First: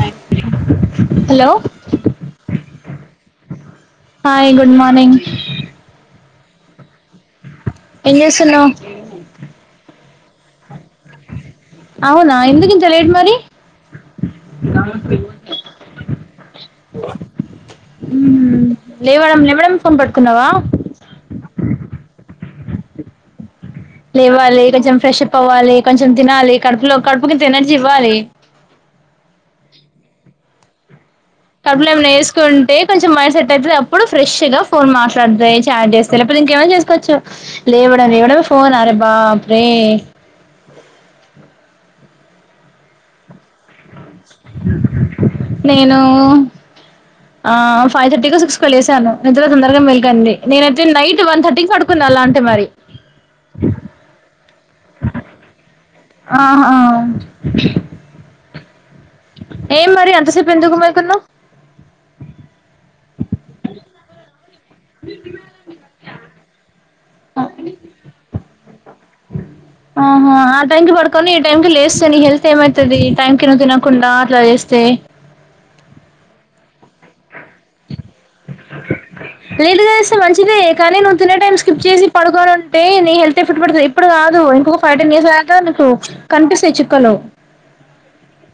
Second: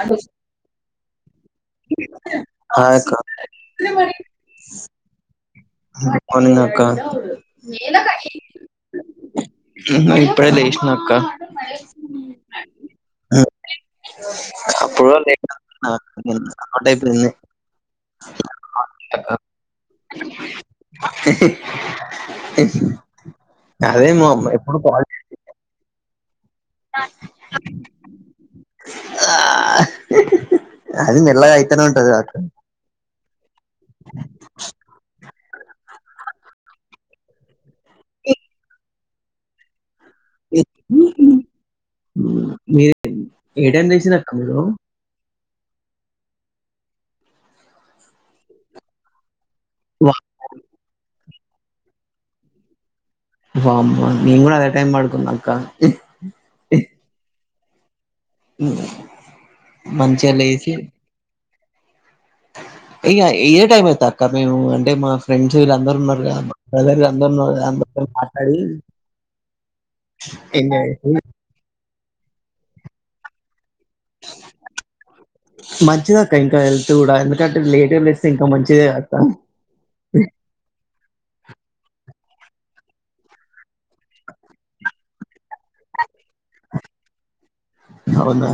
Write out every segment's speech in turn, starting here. అంటే hello good hi good morning morning అక్క ఏం చేస్తున్నావ్ ఏం లేదు ఇప్పుడే లేశినక్క అవునా ఎందుకింత లేట్ మరీ అంటే ఇప్పుడు తిన హ్మ్ హు అక్క లేవడం లేవడం ఫోన్ పట్కున్నవా అదే మా అమ్మ లేవాలి ఎప్పుడు కొంచెం కాల్ ఫ్రెష్ అప్ అవ్వాలి కొంచెం కొంచెం తినాలి కడుపులో కడుపు కింత ఎనర్జీ ఇవ్వాలి. అది మెల్లగా కబ్ అయితేనే ల్లలా ఉంటది అక్క ఎసుకుంటే కొంచెం మ లేచినప్పుడు ఫ్రెష్ గా ఫోన్ మాట్లాడతయి చాట్ చేస్తా లేక్పోతే ఇంకేమన్న చేసుకోవచ్చు. లేవడం లేవడమే ఫోన్ అరే బాప్రే మీర్ మీర్ ఏ టైం లేసిరాక్క మీరు నేను ఆ ఫైవ్ థర్టీకో సిక్స్ కో లేసాను. తొందర తొందర మెల్కండి నేనయితే నైట్ వన్ థర్టీ కి పడుకున్నా అలా అంటే మరి వామ్మో నేను గుడా అదే టైమ్ పడుకున్నాక్క ఆహా ఏం మరి అంత మంచిగా సేపు లేచి ఎందుకు మేలుకున్నావ్ ఇగ ఇదే టైం అయితదాక్క మేము అంటే మా ఫ్రెండ్స్ వీళ్ళందరూ ఉన్నారు కదా మా బ్రదర్ అందరు [unintelligible] తోన్ మాట్లాడి ఆహా ఆ టైం ఎంజాయ్ కి చేసి పడుకొని ఈ టైం కి లేస్తే నీ హెల్త్ ఏమయితది ఈ టైమ్ కి నువ్ తిన కుండా అట్ల చేస్తే చూడాలి లేటుగా లేస్తే మంచిదే కానీ నువ్వు తినే టైం స్కిప్ చేసి పడుకోను ఉంటే నీ హెల్త్ ఎఫెక్ట్ పడతది ఇప్పుడు కాదు ఇంకొక ఫైవ్, టెన్ ఇయర్స్ దాకా నీకు కనిపిస్తయి చుక్కలు అవునా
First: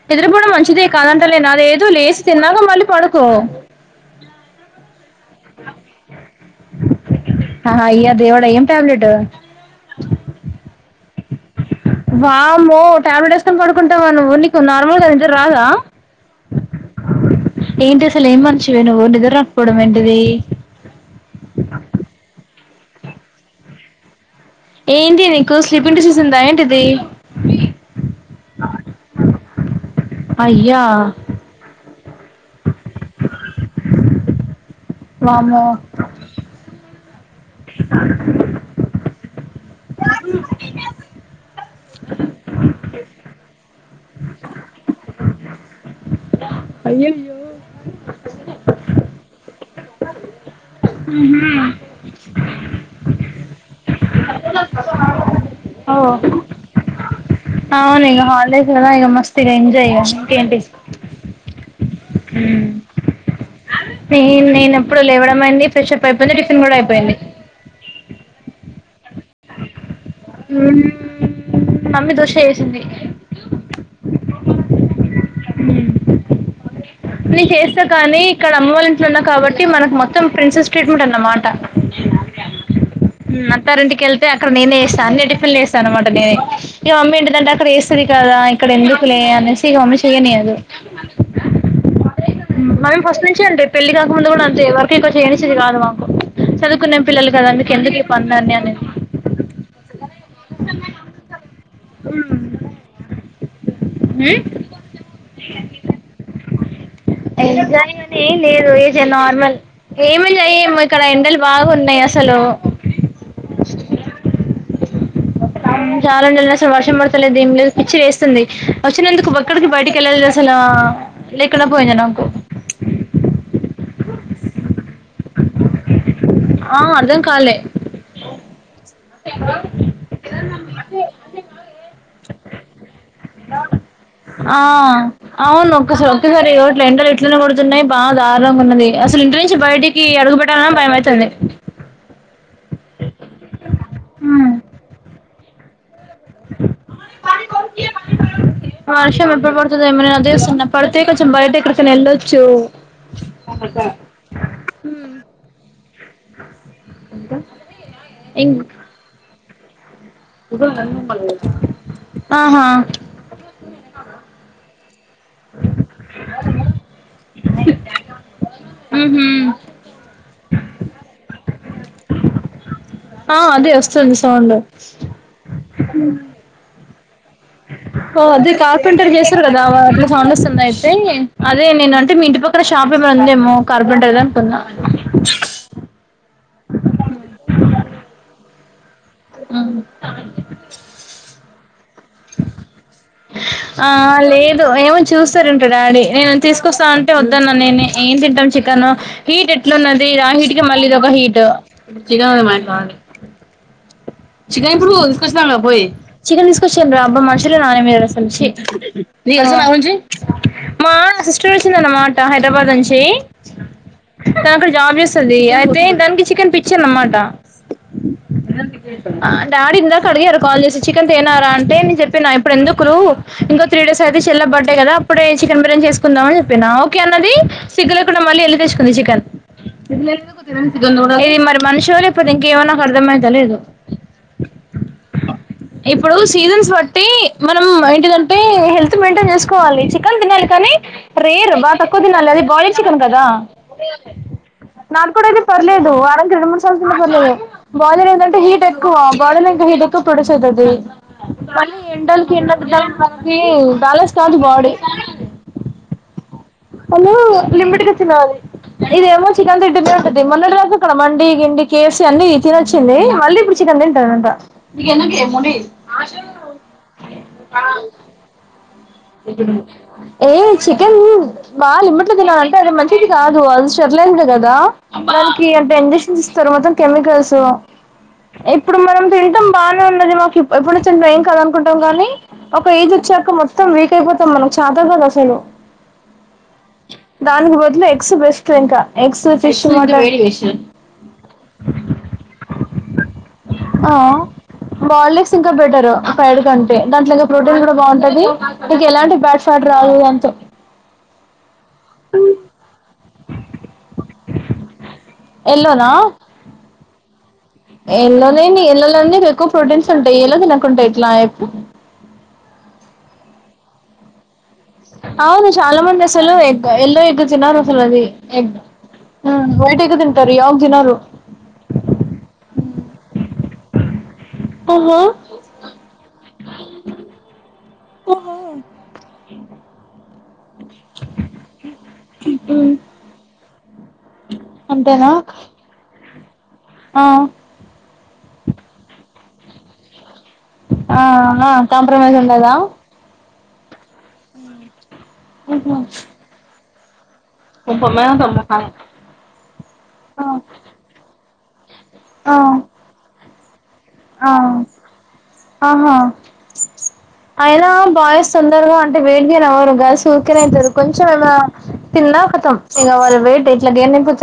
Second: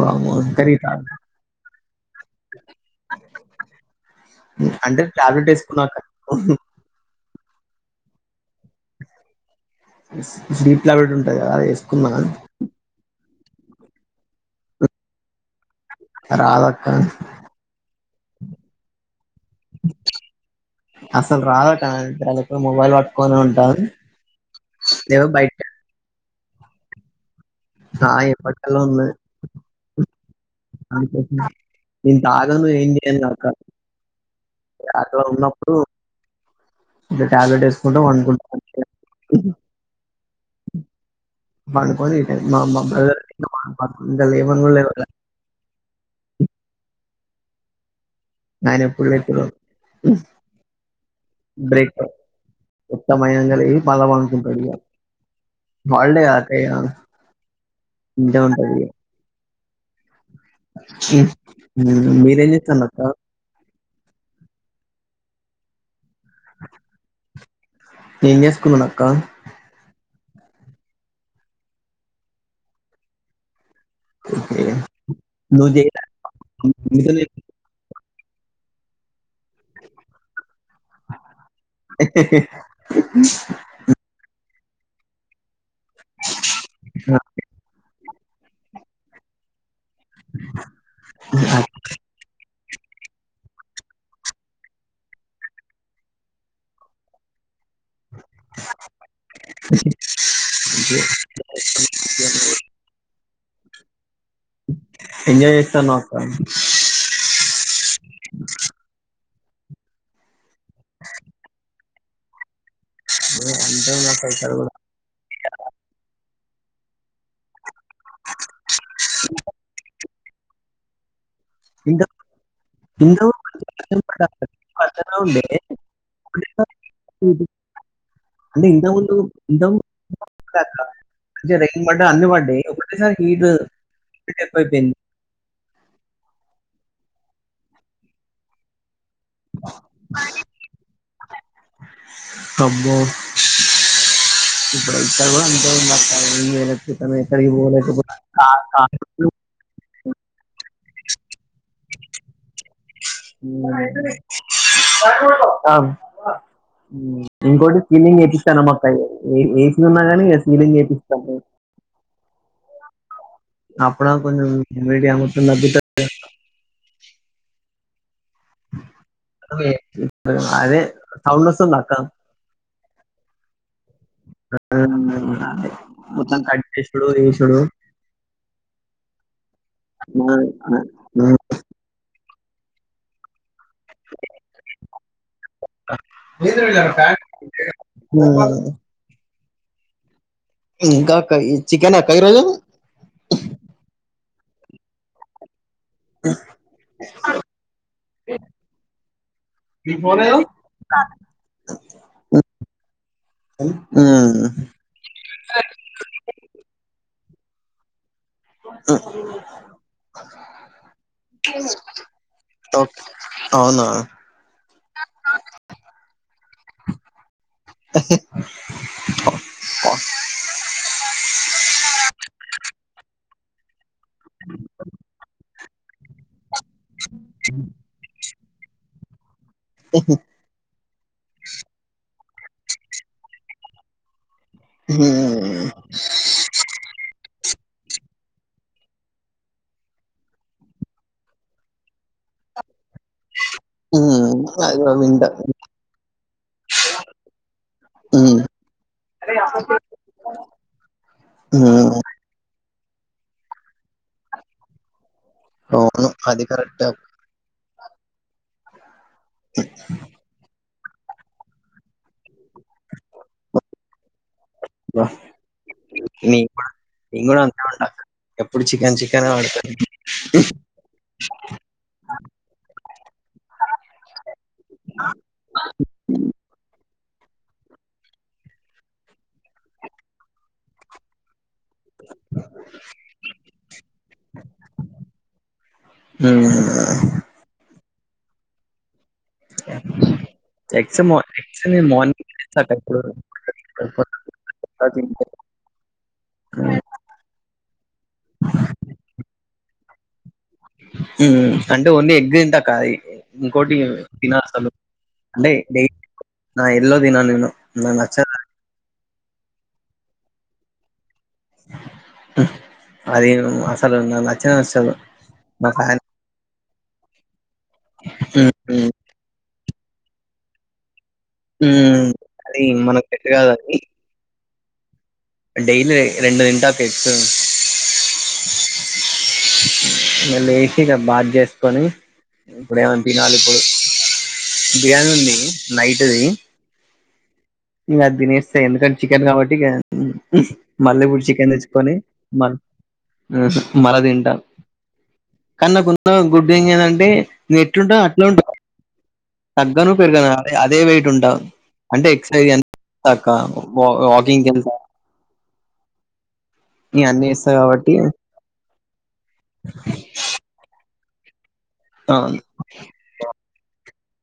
వామ్మో! నిదురపోవడం కానీ మంచిదే టాబ్ కాదంటలేను అదేదో లేచి తిన్నాక మళ్ళీ పడుకో అంటే టాబ్లెట్ ఎసుకున్నాక్క హ్మ్ హు ఆహా అయ్య దేవుడా ఏం టాబ్లెటు స్లీప్ టాబ్లెట్ ఉంటది కదా అది ఎస్ వామ్మో ట్యాబ్లెట్ ఎసుకొని పడుకుంటావ నువ్వు నీకు నార్మల్ గా నిద్ర రాదా రాదక్క. ఏంటసలు ఏం మనిషివి నువ్వు నిద్ర రాక్పోవడం ఏంటిది అసల్ రాదాక్క [unintelligible] మొబైల్ పట్కొనే ఉంటా ఏంటి ఏదో బయట నీకు స్లీప్ంగ్ డిసీస్ ఉందా ఏంటిది ఆ ఎప్పట్కేలో ఉన్నది. అయ్యా నేన్ తాగను ఏం చేయ్యన్ కా అక్క ఇగ అట్ల వామ్మో ఉన్నప్పుడు ఇగ టాబ్లెట్ ఎసుకుంటా పడుకుంటా అంతే [inaudible] పడ్కొని ఈ టైం మా మా బ్రదర్ వాన్ బతుకు ఇంకా లెవన్ గుడా లేవలే అయ్యయ్యో గాయన ఎప్పుడ్ లేత్తడో హ్మ్ హు కోత్త [unintelligible] కడిగిండు మళ్ళా పండుకుంటడు ఇగ ఓ హల్డే కదాక్క ఇయ్యాల అవును ఇగ హాలిడేస్ కదా ఇగ మస్త్ డ్ ఎంజయ్ ఇగ ఇకేంటి హ్మ్ హ్మ్ హు మీరేం చేత్తళ్ళక్క ఎంలేనప్పుడు లేవడం అయింది ఫ్రెషప్ అయిపోయింది టిఫిన్ కూడా అయిపోయింది ఏమ్ చేసుకుంటున్నావ్ అక్కా మమ్మీ దోష వేసింది ఓకె నువ్ చేయలా నేను చేస్తా కానీ ఇక్కడ అమ్మ వాళ్ళ ఇంట్లో ఉన్నప్పుడు కాబట్టి మనకు మొత్తం ప్రిన్సెస్ ట్రీట్మెంట్ అన్నమాట మ్మ్ అత్తారింటికెల్తే అత్ అక్కడ నేనేేస్తాను అన్ని టిఫిన్లు వేస్తా అనమాట నేనే ఇక మమ్మీ ఏంటంటే అక్కడేస్ రి కదా ఇక్కడ ఎందుకులే అనేసి వంశీ నేను మాయమ్మ ఫస్ట్ నుంచి అంతే పెళ్ళి కాకముందు కూడా అంతే వర్క్ ఎక్కువ చేయనిచ్చేది కాదు మాకు చదువుకునే పిల్లలు కదా అండి ఎందుకులే పన్లన్నీ అనేసి [inaudible] ఎంజాయ్ చేస్తున్నావక్కా ఎంజాయ్ అని ఏంలేదు ఇది నార్మల్ ఏమి లేయమ్మ ఇక్కడ ఎండలు బాగున్నాయసలు ఓ అంతేనా పైసలు పడు చాలా నిర్లక్ష్యం వర్షం పడతలేదు ఏంలేదు పిచ్చి వేస్తుంది వచ్చినందుకు ఒక్కడికి బయటకి వెళ్ళాలి చిన లేకున్నా పోయింది నాకు [inaudible] త ఉంది ఆ అర్ధం కాలే అంటే ఇంతకుముందు ఇంత ముందు [inaudible] రైన్ పడ్డా అన్ని పడ్డాయి ఒకటేసారి హీట్వేవ్ ఆ అవునొక్క సక్కగరి ఇట్లా ఇండలు ఇట్లనే కొడుతున్నాయి బా దారుణంగా ఉన్నది అసలు ఇంటి నుంచి బయటికి అడుగు పెట్టాలన్న భయమాయతాంది అమ్మో ఇప్పుడంతా కూడా అంతే ఇంగా మ నేల క్రితం ఎక్కడికి బోలే ఎటు పో కా కా వర్షం ఎప్పుడు పడుతుందో ఏమైనా అదే వస్తున్నా పడితే కొంచెం బయట ఎక్కడికైనా వెళ్ళొచ్చు మ్మ్ ఆ ఇంకోటి స్విమ్మింగ్ ఇం వేపిస్తున్నామక్కా వే వేడి ఆహా అప్పుడా కొంచెం మీడియా మొత్తం తగ్గుతది ఉహు అదే సౌండ్ వస్తుంది అక్కా ఆ అదే వస్తుంది సౌండ్ అవునండి మొత్తం కన్ క్రిష్ణుడు చూసుడు ఓ అదే కార్పెంటర్ చేశారు కదా అట్లా సౌండ్ వస్తుంది అయితే అదే నేనంటే మీ ఇంటి పక్ ఇక్కడ షాపులు బంధేమో కార్పెంటర్ గాని కొన్నా మ్మ్ మ్మ్ ఇంకా అక్క చికెన్ అక్క ఈరోజు ఆ లేదు ఏమో చూస్తానుండు డాడీ నేను తీసుకొస్తా అంటే వద్దన్న నేనే ఏం తింటాం చికెన్ హీట్ ఎట్లున్నది ఆ హీట్గా మల్ ఇదొక హీటు ఆ చికెన్ ఇప్పుడు తీసుకొచ్చినా పోయి చికెన్ తీసుకొచ్చాను రా అబ్బా మనుషులేనా మీరు అసలు ంచి రస బంచి [unintelligible] మా సిస్టర్ వచ్చింద అన్నమాట హైదరాబాద్ నుంచి ఓకే. అవునా తను అక్కడ జాబ్ చేస్తుంది అయితే దానికి చికెన్ పిచ్చి అన్నమాట అ [inaudible] డాడీ ఇందాక అడిగారు కాల్ చేసి చికెన్ తేనారా అంటే నేను చెప్పిన ఇప్పుడు ఎందుకు ఇంకో త్రీ డేస్ అయితే చెల్ల బర్డే కదా అప్పుడే చికెన్ బిర్యానీ చేసుకుందాం అని ఓకే అన్నది సిగ్గు లేకుడా మళ్ళీ వెళ్లి తెచ్చు కుంది చికెన్ ఇది మరి మనుషో లేక పోతే ఇంకేమైనా అర్థమైతలేదు ఉమ్, ఇప్పుడు సీజన్స్ బట్టి ఏంటి దంటే హెల్త్ మెయింటైన్ చేసుకోవాలి చికెన్ తినాలి కానీ రేర్ బాగా తక్కువ తినాలి అది వా [unintelligible] ల చికన్ కదా ఉమ్, అది కూడా నాటు కోడి వింటా అయితే పర్లేదు వారానికి రెండు మూడు సార్లు తిన్న పర్లేదు బాయిలర్ ఏంట టంటే ఉమ్, హీట్ అయితే ా ప మ ఉమ్, ఎ [unintelligible] బ్యాలన్స్ కాదు బాడి అవును అది కరెక్టే లిమిట్ గా తినాలి ఇది ఎమో చికెన్ తింటూనే ఉంటది మొన్నటి దాక డ మండి గిండి కేఎఫ్సి అన్ని తినొచ్చింది మళ్ళీ ఇప్పుడు చికెన్ తింటారు అంట ఇనంగా మడి నీ నేను కూడా అంతే ఉంటా [unintelligible] ఎప్పుడు చికెన్ చికెన్ ఆడుతాను ఏ చికెన్ బాగా లిమ్ట్ లో తినాలి అంటే అది మంచిది కాదు అ కదా దానికి అంటే ఇంజక్షన్స్ ఇస్తారు మొత్తం కెమికల్స్ సో [unintelligible] ఇప్పుడు మనం తిినాం బానే ఉన్నది మాకు ఎప్పుడు వచ్చిన్ర ఏం కదా కుంటాం కానీ ఒక ఏజ్ వచ్చాక మొత్తం వీక్ అయిపోతాం మనం చాతా కాదు అసలు ఉమ్. దానికి ఎగ్స్ బెస్ట్ ఇంకా ఎ సో ఫ మలో వడివషన్ ఎగ్స్ ఎగ్స్ నేను మార్నింగ్ తింటాక ఎప్పుడు [unintelligible] ఆ కూడా బాయిల్డ్ తింటా. ఎగ్స్ ఇంకా బెటర్ ఫ్రైడ్ కంటే దాంట్లో ఇంకా ప్రోటీన్ కూడా బాగుంటది ఇంక ఎలాంటి బ్యాడ్ ఫ్యాట్ రావు ఉం అంటే ఓన్లీ ఎగ్ తింటా అక్క ఇంకోటి తిన అసలు అంటే ఎల్లోనా డైట్ నా ఎల్లో తినను నేను న నచ్చ ఎల్లోనేని ఎక్కువ ప్రోటీన్స్ ఉంటాయి ఎల్లో తినకుంటే ఎట్లా అది ను అసలు నచ్చనే నచ్చదు అవును మా చాలా ఫ్యాన్ మంది అసలు ఎల్లో ఎగ్ తినాలి అసలు అది ఎగ్ ఉమ్. ఉమ్. ఉం వైట్ ఎగ్ తింటారు ఎవరు తినరు ఉం అది మనకు సెట్ కాదండి ఓహో డైలీ రెండు తింటా పెచ్చు ఇంగ లేచి ఇగ బాత్ చేసుకొని ఇప్పుడు ఏమనా తినాలి ఇప్పుడు బిర్యానీ అంతేనా ఉంది నైట్ది ఆ ఇంగ అది తినేస్తా ఎందుకంటే చికెన్ కాబట్టి ఇగ ఆ మళ్ళీ ఇప్పుడు ఆ చికెన్ తెచ్చుకొని కాంప్రమైజ్ మ ఉండదా మళ్ళ తింటా కానీ ఉహు. నాకున్న గుడ్ థింగ్ ఏంటంటే నేను ఎట్ల ఉంటా అట్లా ఉంట తగ్గను ఆ పెరుగను అ అదే వెయిట్ ఉంటా అంటే ఆ ఎక్సర్సైజ్ వ ఆ వాకింగ్ కెళ్త ఆహా చేస్తా అయినా కాబట్టి బాయస్ తొందరగా అంటే వెట్చేయరు ఎవరు గల్స్ ఉకేనే ఎల్తరు కొన్ చం ఏమా ఆ, తిన్నా కతం ఇగ వాళ్ళు వెయిట్ ఇట్ల గేనే [unintelligible]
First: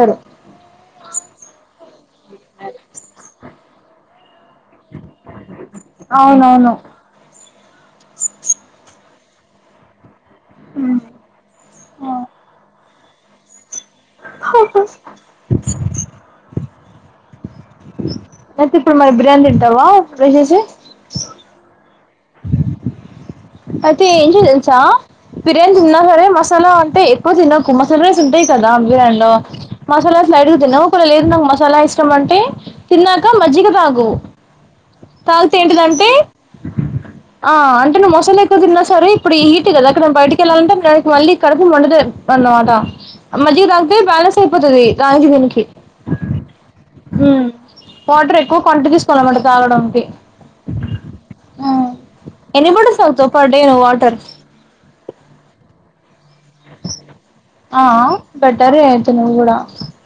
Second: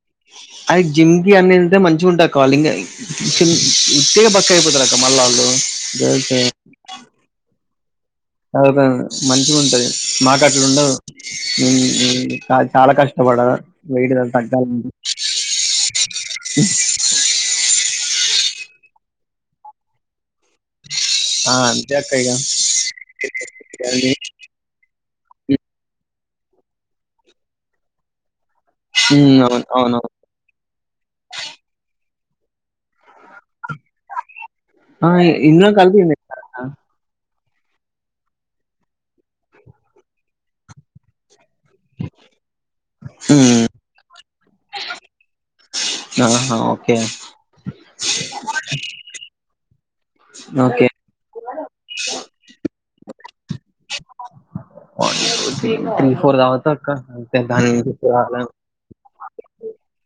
అది జిమ్కిి అనేే మంచిగా ఉంటా కాాల ఇంగ్మ్ [unintelligible] [unintelligible] కపుతు రాక మళ్ ఉళ్ళుే అవునవును అ [unintelligible] మంచిగుంటది మాకు అట్లుండదు చ చాలా కష్ వాడ వేటిద తగ్గాాల ఉ [unintelligible] అయితే ఇప్పుడు మరి బిర్యానీ తింటావా లే సేసి ఆ అంతే అక్క ఇగ అయితే ఏం చేయ తెలుసా బిర్యానీ తిన్నా సరే మసాలా అంటే ఎక్కువ తిన్నకు మసాలా రైస్ కదా హ్మ్. అంలో అవును. అవునవును. మసాలాస్ అడుగుతువ్ కూడా లేదు నాకు మసాలా [unintelligible] అంటే తిన్నాక మజ్జిగ తాగు ఆ! తాగుత ఇందులో కలిపి ఏంటిదంటే తినేస్తారా? ఆ అంటే నువ్వు మసలా ఎక్కువ తిన్నా సరే ఇప్పుడు హీట్ కదా అక్క నే బయటకి వెళ్ళాలంటే బిర్యానికి మళ్ళీ కడుప మండదతి అన్నమాట హ్మ్. మజ్జిగ దాగీతే బ్యాలెన్స్ అయిపోతది దానికి దీనికి ఆహా ఓకే ఉమ్ వాటర్ ఎక్కువ క్వాంటిటీ తీసుకోవాల అన్నమాట తాగడానికి ఓకే ఆ ఎన్ని బాటిల్స్ తాగుతవ్ పర్ డే నువ్వు వాటర్ తాగుతా అక్క. అంతే దాని హ్మ్. ఆ మించి ఎక్కువ తాగలేను. బెటరే అయితే నువ్వు కూడా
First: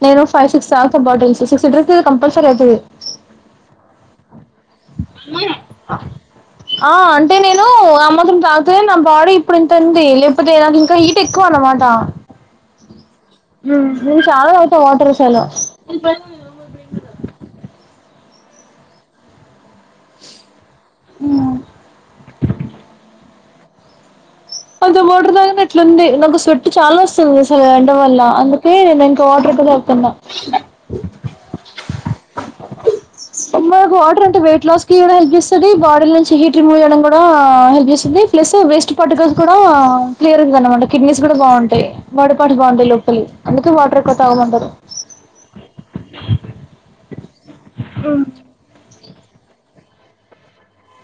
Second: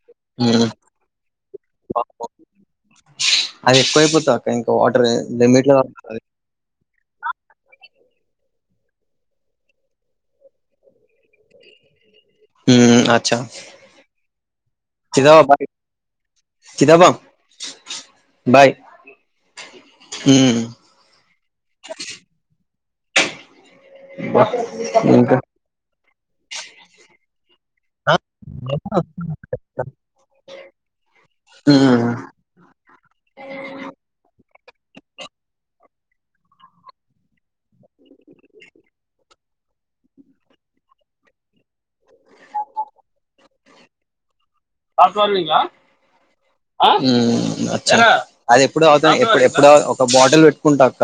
నేను ఫైవ్ హ్మ్. సిక్స్ తాగుతా సిట [unintelligible] కంపల్సర అవుతుది అది ఎక్కువైపోతది ఇంకా వాటర్ లిమిట్లో తాగాలి ఆ అంటే నేను ఆ మాత్రం తాగితే నా బాడీ ఇప్పుడు ఇంతంది లేకపోతే నాకు ఇంకా హీట్ ఎక్కువ అన్నమాట హ్మ్. అచ్చా! ఉం నేను చాలా తాగుతా వాటర్ అసలు చిదబా బాయ్ ఉం అంత వాటర్ ఇంకా తాగిన ఇట్లుంది నాకు స్వెట్ చాలా వస్తుంది ఎండ ఆ! వల్ల అందుకే నేను ఇంకా వాటర్ ఎక్కువ తాగుతున్నా హ్మ్. మాకు వాటర్ అంటే వెయిట్ లాస్ కి కూడా హెల్ప్ చేస్తది బాడీల నుంచి హీట్ రిమూవ్ చేయడం కూడా హెల్ప్ చేస్తది ప్లస్ వేస్ట్ పాటుక కూడా క్లియర్ ఇంగ్ అనమాట కిడ్నీస్ కూడా బాగుంటాయి బాడీ పార్స్ బాగుంటాయి లోపలి అందుకే వాటర్ ఎక్కువ తాగమంటారు అది ఎప్పుడు ఎప్పుడు ఎప్పుడ ఒక బాటిల్ పెట్టుకుంటా అక్క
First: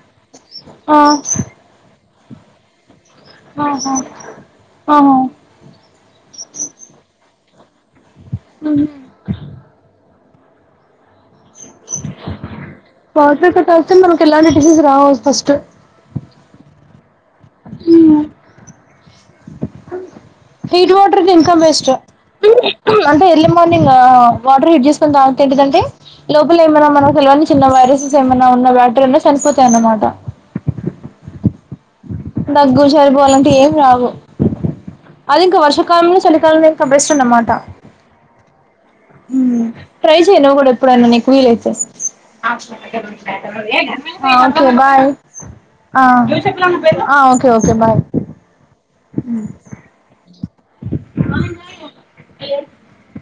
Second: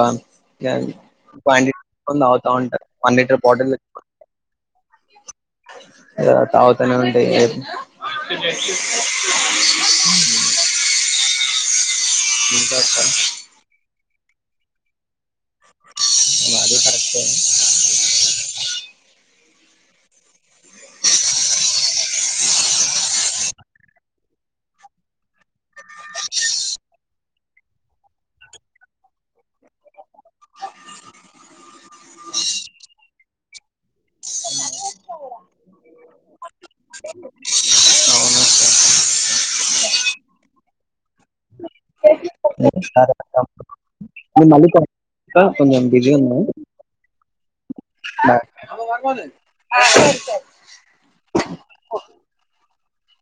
ఆ క్వాంటితి [unintelligible] ఉంట వన్ లీటర్ బాటల్ ఆహా ఆహా [unintelligible] తావాతనే ఉంట చె ఇంకా సార్ వాటర్ ఎక్కువ తాగితే మనకు ఎలాంటి డిసెస్ రావు ఫస్ట్ స ఉం హీట్ వాటర్కి ఇంకా బేస్ట్ అంటే ఎర్లీ మార్నింగ్ వాటర్ హీట్ చేసుకుని తాగితే ఏంటిదంటే లోపల ఏమైన మనకు కానీ చిన్న వైరసెస్ ఏమైన్నా ఉన్న బ్యాక్టరీయా అయినా చనిపోతాయ అన్నమాట దగ్గు జలుబు అలాంటివి ఏం రావు అది ఇంకా వర్షకాలంలో చలికాలంలో ఇంకా బెస్ట్ అనమాట ట్రై చెయ్యి నువ్వు కూడ ఎప్పుడన్నా నీకు వీలైతే సరే అక్క నేను మళ్ళీ ఒకే కాల్ బాయ్ చేస్తా. కొంచెం ఆ ఓకే బాయ్ మ [unintelligible]